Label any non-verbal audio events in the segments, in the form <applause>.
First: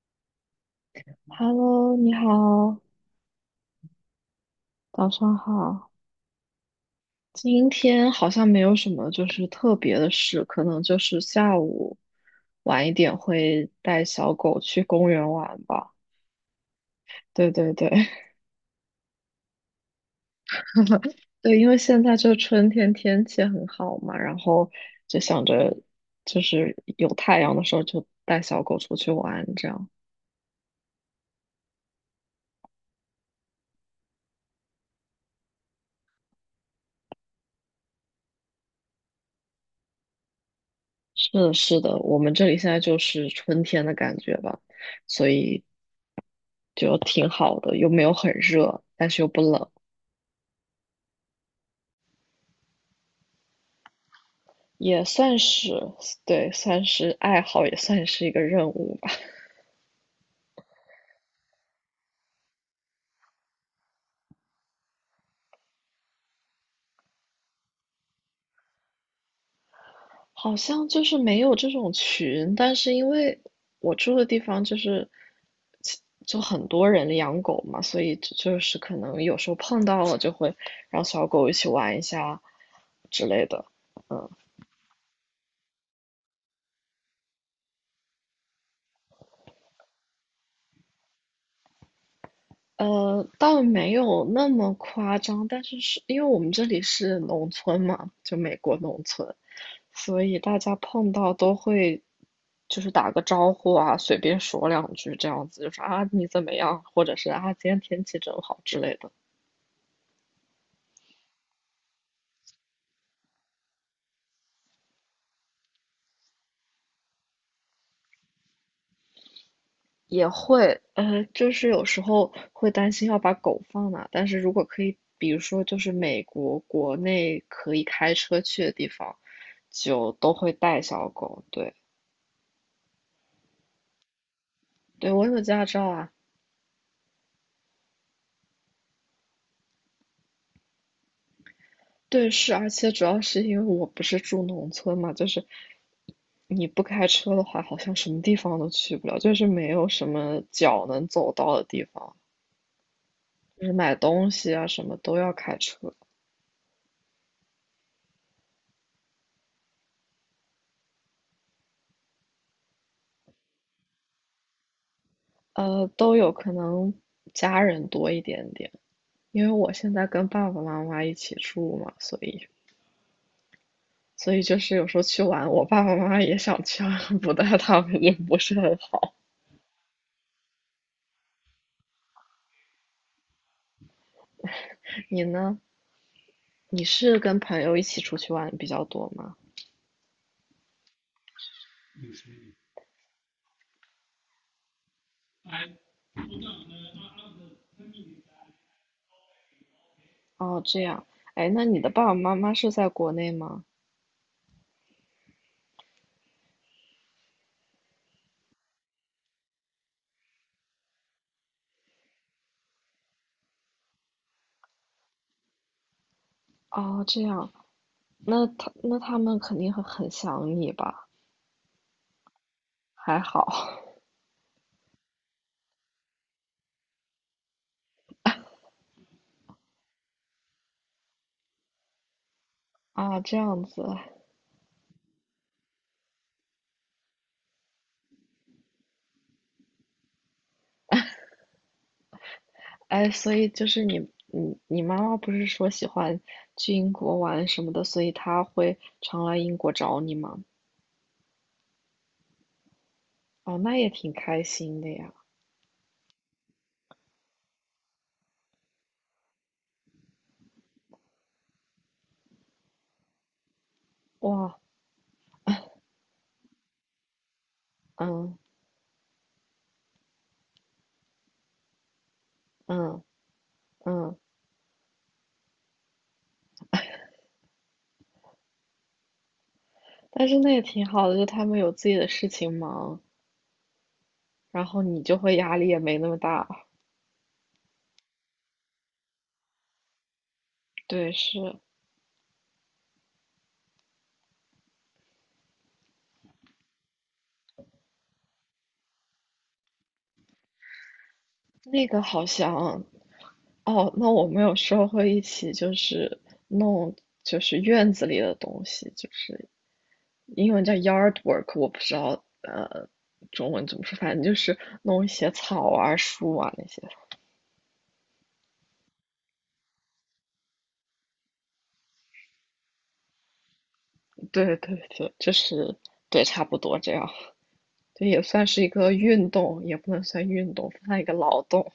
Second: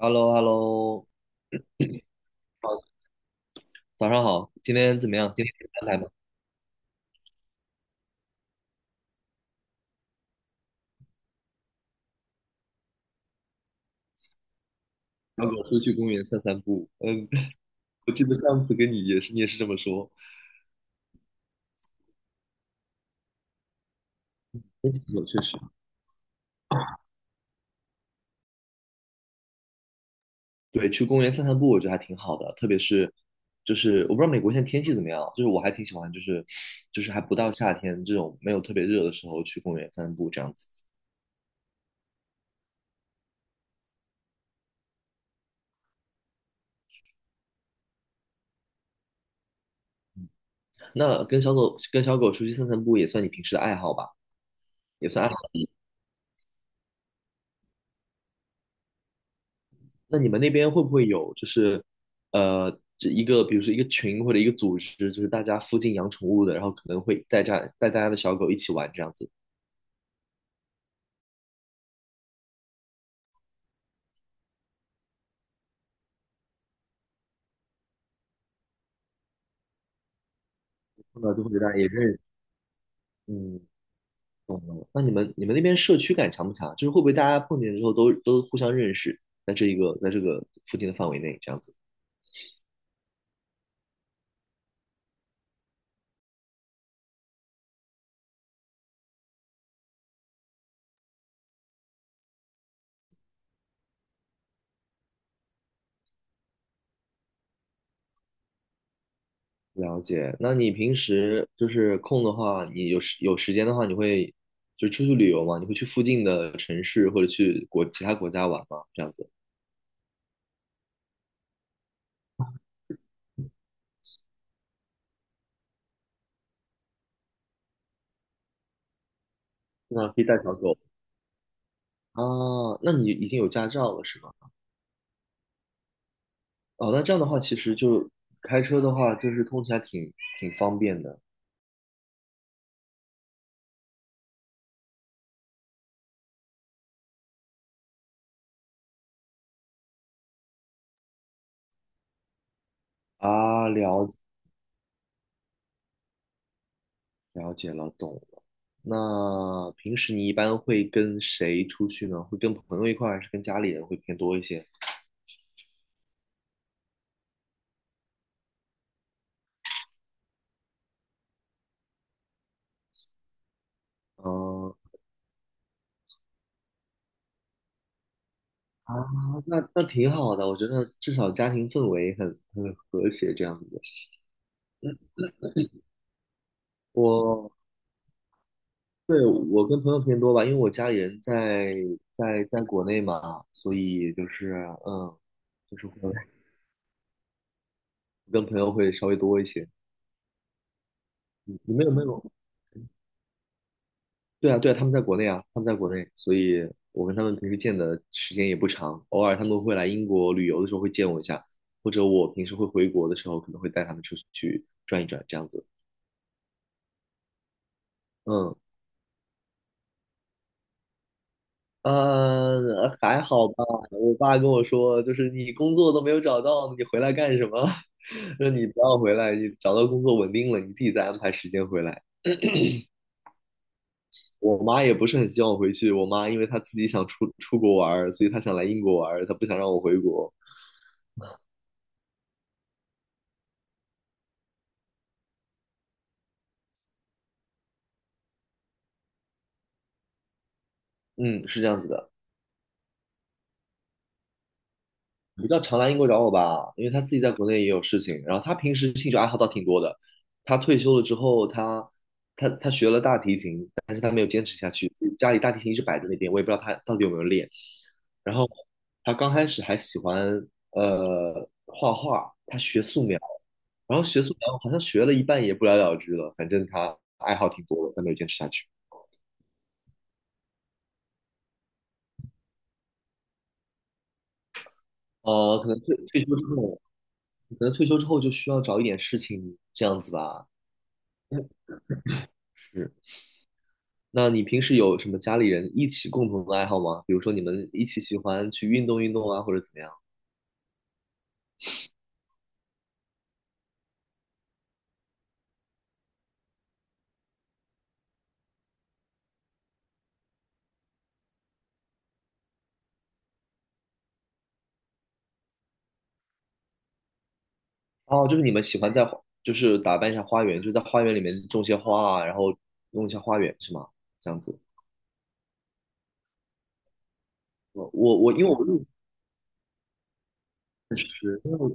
h e l l o h e l l o Hello，你好，好，早上好，今天怎早么样？上今天有好。安排吗？今天好像没有什么就是特别的事，可能就是下午晚一点会带小狗去公园小玩狗出吧。去公园散散步。嗯，对 <laughs> 对对，我记得上次跟你也是，你也是这么说。<laughs> 对，因为现在就春天天气很好嘛，然后天气不就错，确想实。着就是有太阳的时候就带小狗出去玩这样。对，去公园散散步，我觉得还挺好的，特别是就是我不知道美国现在天气怎么样，就是我还挺喜欢，就是还不到夏天这种没有特别热的时候去公园散散步这样子。是的，是的，我们这里现在就是春天的感觉吧，所以就挺好的，又没有很热，但是又不冷，那跟小狗出去散散步也算你平时的爱好吧？也也算。算是，对，算是爱好，也算是一个任务吧。那你们那边会不会有就是呃，这一个比如说一个群或者一个组织，就是大家附近养宠物的，然后可能会带大家的小狗一起玩这样子，好像就是没有这种群，但是因为我住的地方就是其就很多人养狗嘛，所以就是可能有时候碰到了就会让碰小到就狗一会起大家也玩一认识。下之类嗯，的。懂了。那你们那边社区感强不强？就是会不会大家碰见之后都互相认识，在这个附近的范围内这样子？倒没有那么夸张，但是是因为我们这里是农村嘛，就美国农村，所以大家碰到都会就是打个招呼啊，随便说两句这样子，就是啊你怎么样，或者是啊今天天气真好之类的，了解。那你平时就是空的话，你有时间的话，你会就是出去旅游吗？你会去附近的城市或者去其他国家玩吗？这样子？也会就是有时候会担心要把狗放哪，但是如果可以，比如说就是美国国内可以开车去的地方，那就可以都带会小狗。带小狗，对。啊，那你已经有驾照了是吗？对，我有驾照啊，哦，那这样的话，其实就开车的话，就是通勤还挺方便的对，是，而且主要是因为我不是住农村嘛，就是你不开车的话，好像什么地方都去不了，就是没有什么脚能走到的地方，就啊。是买了解东西啊什么都要开车，了解了，懂了。那平时你一般会跟谁出去呢？会跟朋友一块儿，还是跟家里人会偏多一些？都有可能家人多一点点，因为我现在跟爸爸妈妈一起住嘛，所以就嗯是有时候去玩，我爸爸妈妈也想去啊，<laughs> 不带他们也不是很啊，好。那挺好的，我觉得至少家庭氛围很和谐这样子。你呢？你是跟我朋友一起出去玩比较多对吗？我跟朋友偏多吧，因为我家里人在国内嘛，所以就是会。跟朋友会稍微多一些。哦，这样，哎，那你你们的有没爸爸有？妈妈是在国内吗？对啊，对啊，他们在国内啊，他们在国内，所以我跟他们平时见的时间也不长，偶尔他们会来英国旅游的时候会见我一下，或者我平时会回国的时候可能会带他们出去转一转这样子。哦，这样，嗯，那他们肯定会很想你吧？还还好 好吧。<laughs> 我爸跟我说，就是你工作都没有找到，你回来干什么？<laughs> 说你不要回来，你找到工作稳定了，你自己再安排时间回来。啊，这样子，我妈也不是很希望我回去。我妈因为她自己想出国玩儿，所以她想来英国玩儿，她不想让我回国。哎，所以就是你妈妈不是说喜欢去英国玩什么的，所以她会常来英国找你吗？嗯，是这样子的。哦，那也挺开心的呀，你到常来英国找我吧，因为他自己在国内也有事情。然后他平时兴趣爱好倒挺多的。他退休了之后，他学了大提琴，但是他没有坚持哇，下去，所以家里大提琴一直摆在那边，我也不知道他到底有没有练。然嗯后他刚开始还喜欢画画，他学嗯素描，然后嗯，学素描好像学了一半也不了了之了，反正他爱好挺多的，但没有坚持下去。但是那也挺好的，就他们有自己的事情忙，然后你就会压力可也能退没那么退休大。之后，可能退休之后就需要找一点事情这样子吧。对，是是。那你平时有什么家里人一起共同的爱好吗？比如说你们一起喜欢去运动运动啊，或者怎么样？那个好像哦，那我们有时候会一起就是弄就是院子里的东西，就是英文叫 yard work，我不知道中文怎么说，反正就是弄一些草啊、树啊那些。哦，就是你们喜欢就是打扮一下花园，就在花园里面种些花啊，然后弄一下花园是吗？这样对对子。对，就是对，差不多这样。我这我也我因为算我是一入个运动，也不能算运动，算一个识，劳因为动。我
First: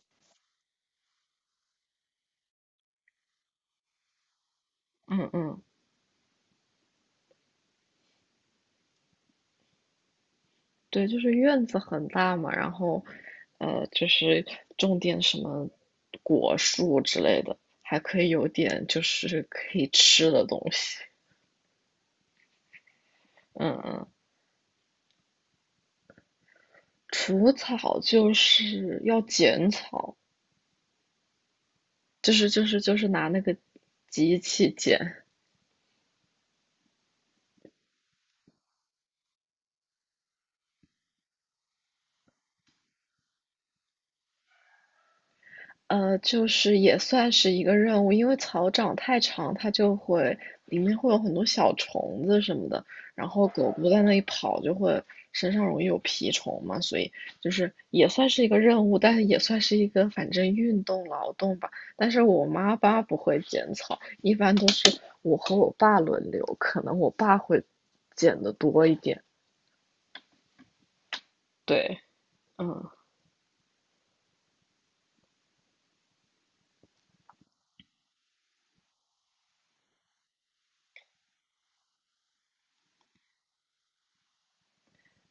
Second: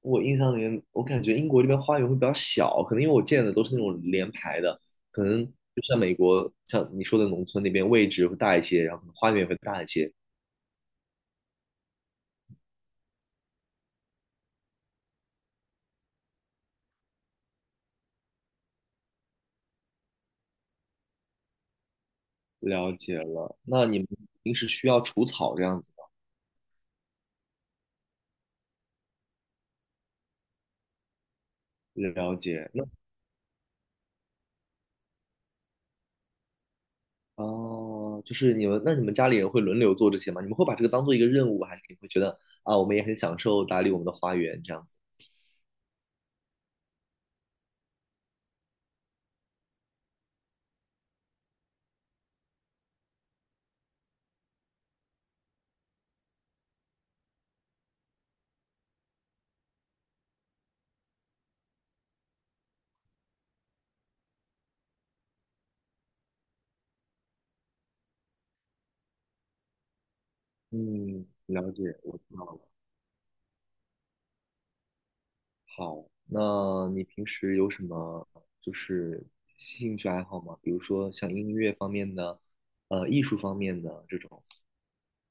我印象里面，我感觉英国这边花园会比较小，可能因为我见的都是那种连排的，可嗯能嗯。就像美国，像你说的农村那边位置会大一些，然后可能花园也会大一些。对，就是院子很大嘛，然后，就是种点什么果树之类的，还可以有点就是可以吃的东西。了解了，嗯那你嗯，们平时需要除草这样子吗？除草就是要剪草，了解，那就是拿那个机器剪。哦，就是你们，那你们，家里人会轮流做这些吗？你们会把这个当做一个任务，还是你会觉得啊，我们也很享受打理我们的花园这样子？就是也算是一个任务，因为草长太长，它就会里面会有很多小虫子什么的，然后狗狗在那里跑就会身上容易有蜱虫嘛，所以就是也算是一个任务，但是也算是一个反正运动劳动吧。但是我妈爸不会剪草，一般都是我和我爸轮流，可能我爸会剪的多一点。嗯，了解，对，我知道了。嗯。好，那你平时有什么就是兴趣爱好吗？比如说像音乐方面的，艺术方面的这种。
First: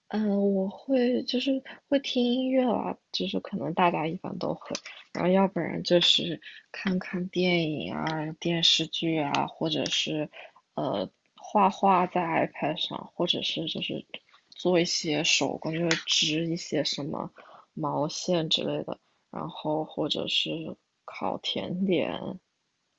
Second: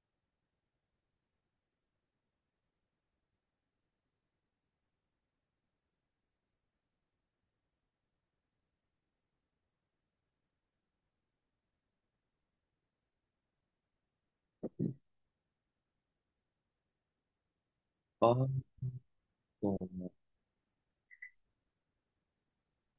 嗯，我会就是会听音乐啦，就是可能大家一般都会，然后要不然就是看看电影啊、电视剧啊，或者是画画在 iPad 上，或者是就是做一些手工，就是织一些什么毛哦，线之类的，然后或者是烤甜点，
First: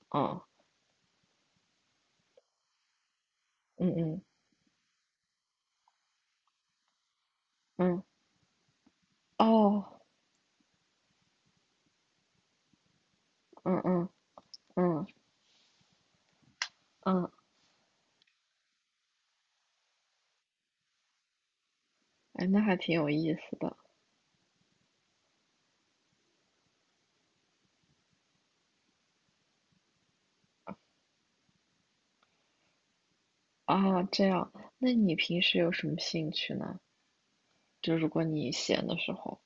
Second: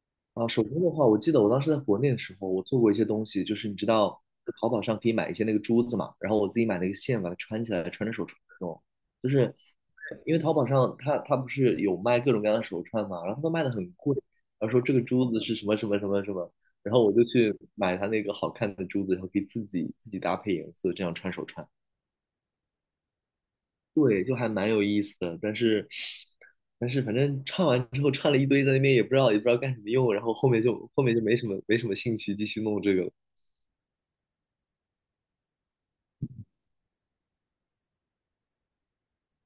嗯啊，手工的话，我记得我当时在国内的时候，我做过一些东西，就是你知嗯道嗯淘宝上可以买一些那个珠子嘛，然后我自己买了一个线，把它穿起来，嗯，穿着手串那种，就是哦，因为淘宝上它不是有卖各种各样的手串嘛，然后他们卖的嗯很嗯贵，然后说这个嗯珠子是什么什么什么什么，然后我就嗯，去买它那个好看的珠子，然后可以自己搭配颜色，这样穿手串。哎，那还挺有意思的。对，就还蛮有意思的，但是反正唱完之后唱了一堆，在那边也不知道干什么用，然后后面就没什么兴趣继续弄这个了。啊，这样，那你平时有什么兴趣呢？就如果你闲的时候，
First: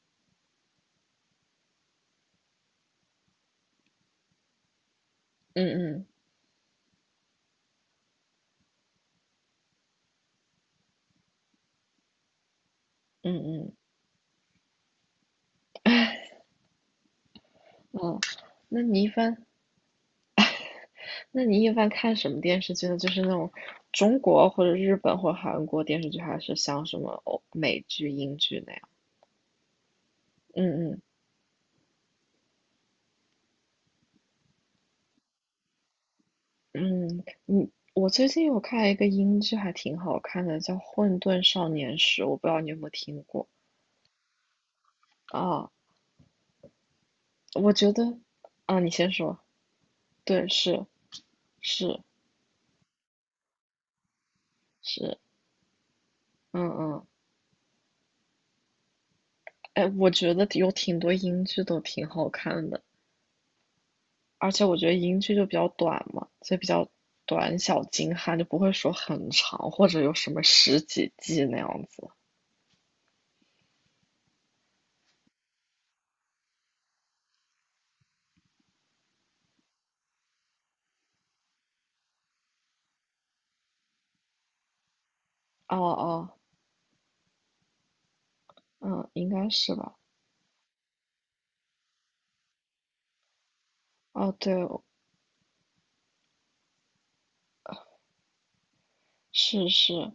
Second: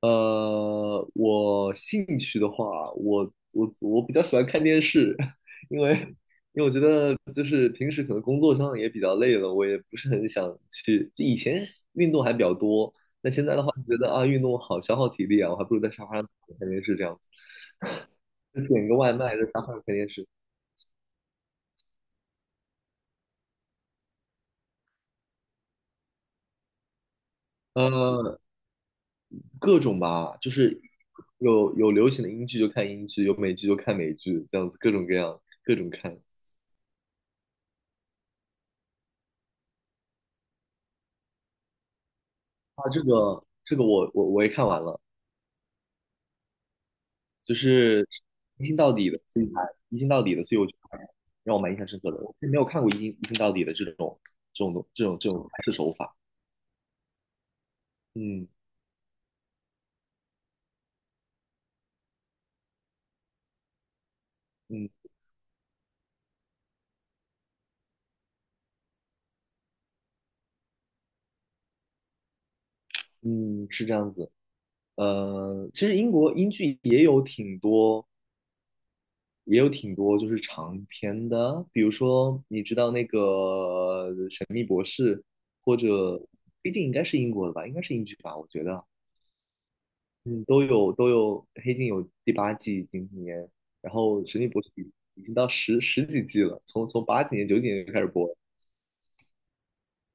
我兴趣的话，我比较喜欢看电视，嗯 <laughs> 因嗯为就是平时可能工作上也比较累了，我也不是很想去。就以前运动还比较多，那嗯现在的话嗯，觉得啊，运动好消耗体力啊，我还不如在沙发上躺着看电视这样子，哦，就那点个你一外般，卖在沙发上看电视。那你一般看什么电视剧呢？就是那种中国或者日本或者韩国电视剧，还是像什么欧美剧、英呃，剧那样？各种吧，就是嗯嗯有流行的英剧就看英剧，有美剧就看美剧，这样子各种各样各种看嗯，我最近有看一个英剧，还挺好看的，叫《混沌少年时》，我不知道你有没啊。有这听个过这个我也看完了，啊？就我觉是得一镜啊，你到先底的，说，所以才一镜到底的，对，所以我觉是得让我蛮印象深是刻的。我是没有看过一镜到底的这种这种东这种是，这种拍摄手法。嗯嗯。嗯哎，我觉得有挺多英剧都挺好看的，而且我觉嗯得英剧就比较短嘛，所以比较短小精悍，就不会说很长或者有什么十几季那样子。嗯，是这样子。其实英剧也有挺多。也有挺多就是长篇的啊，比如说你知道那个神秘博士》，哦或者哦，《黑镜》应该是英国的吧，应该是英剧吧，我觉得啊，嗯，应该是吧。嗯，都有都有，《黑镜》有第八季今年，然后哦，《神秘对，博士》已经到十几季了，从八几年九几年就开始播了。是是。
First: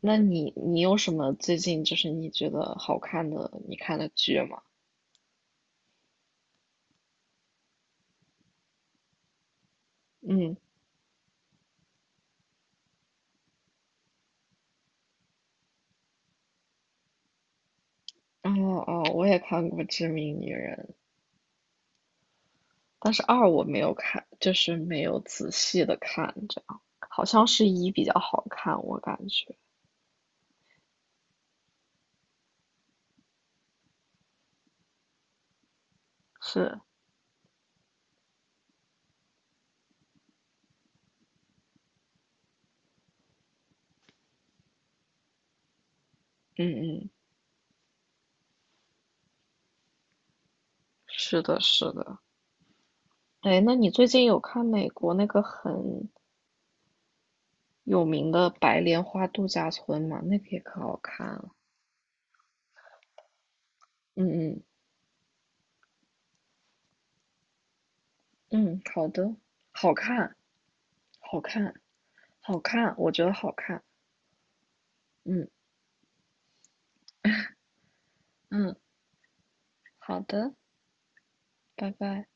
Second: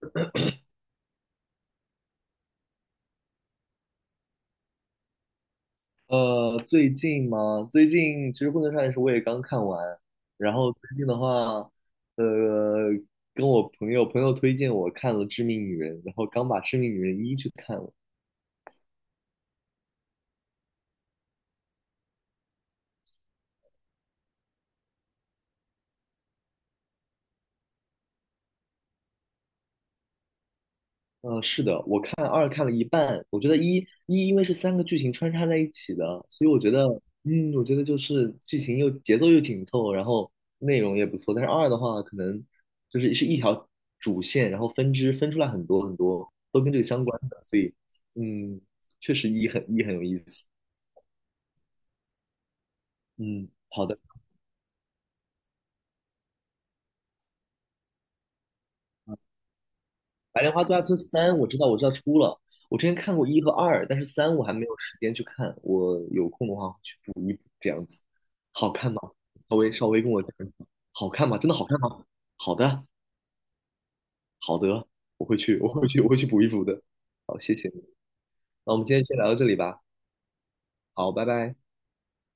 那你有什么最近就是你觉得好看的你看的剧吗？最近其实《混沌少年时》我也刚看完，然嗯，后最近的话，呃，跟我朋友推荐我看了《致命女人》，然后刚把《致命女人一》去看了。哦哦，我也看过《致命女人》。但是二我没有看，就是没有仔细的看，这样好像是一比较好看，我感觉。是的，我看二看了一半，我觉得一因为是三个剧情穿插在一起的，所以我觉是，得，嗯，我觉得就是剧情又节奏又紧凑，然后内容也不错。但是二的话，可能是一条主线，然后分支分出来很多很多，都跟这个嗯相嗯，关的，所以，嗯，确实一很有意思。是的，是的。嗯，哎，那好你的。最近有看美国那个很有名的白莲花度假村吗？那白个莲也花度可假村好看三》，我了。知道，我知道出了。我之前看过一和二，但是嗯三我还嗯没有时间去看。我有空的话会去补一补，这样子。好嗯，看吗？好的，稍微稍好微跟我讲看，一讲，好看吗？好真的好看看，吗？好好的，看，我觉得好看。好的，我会嗯去，我会去，我会去补一补的。好，谢谢你。那嗯，我们今天先聊到这里吧。好的，好，拜拜。拜拜。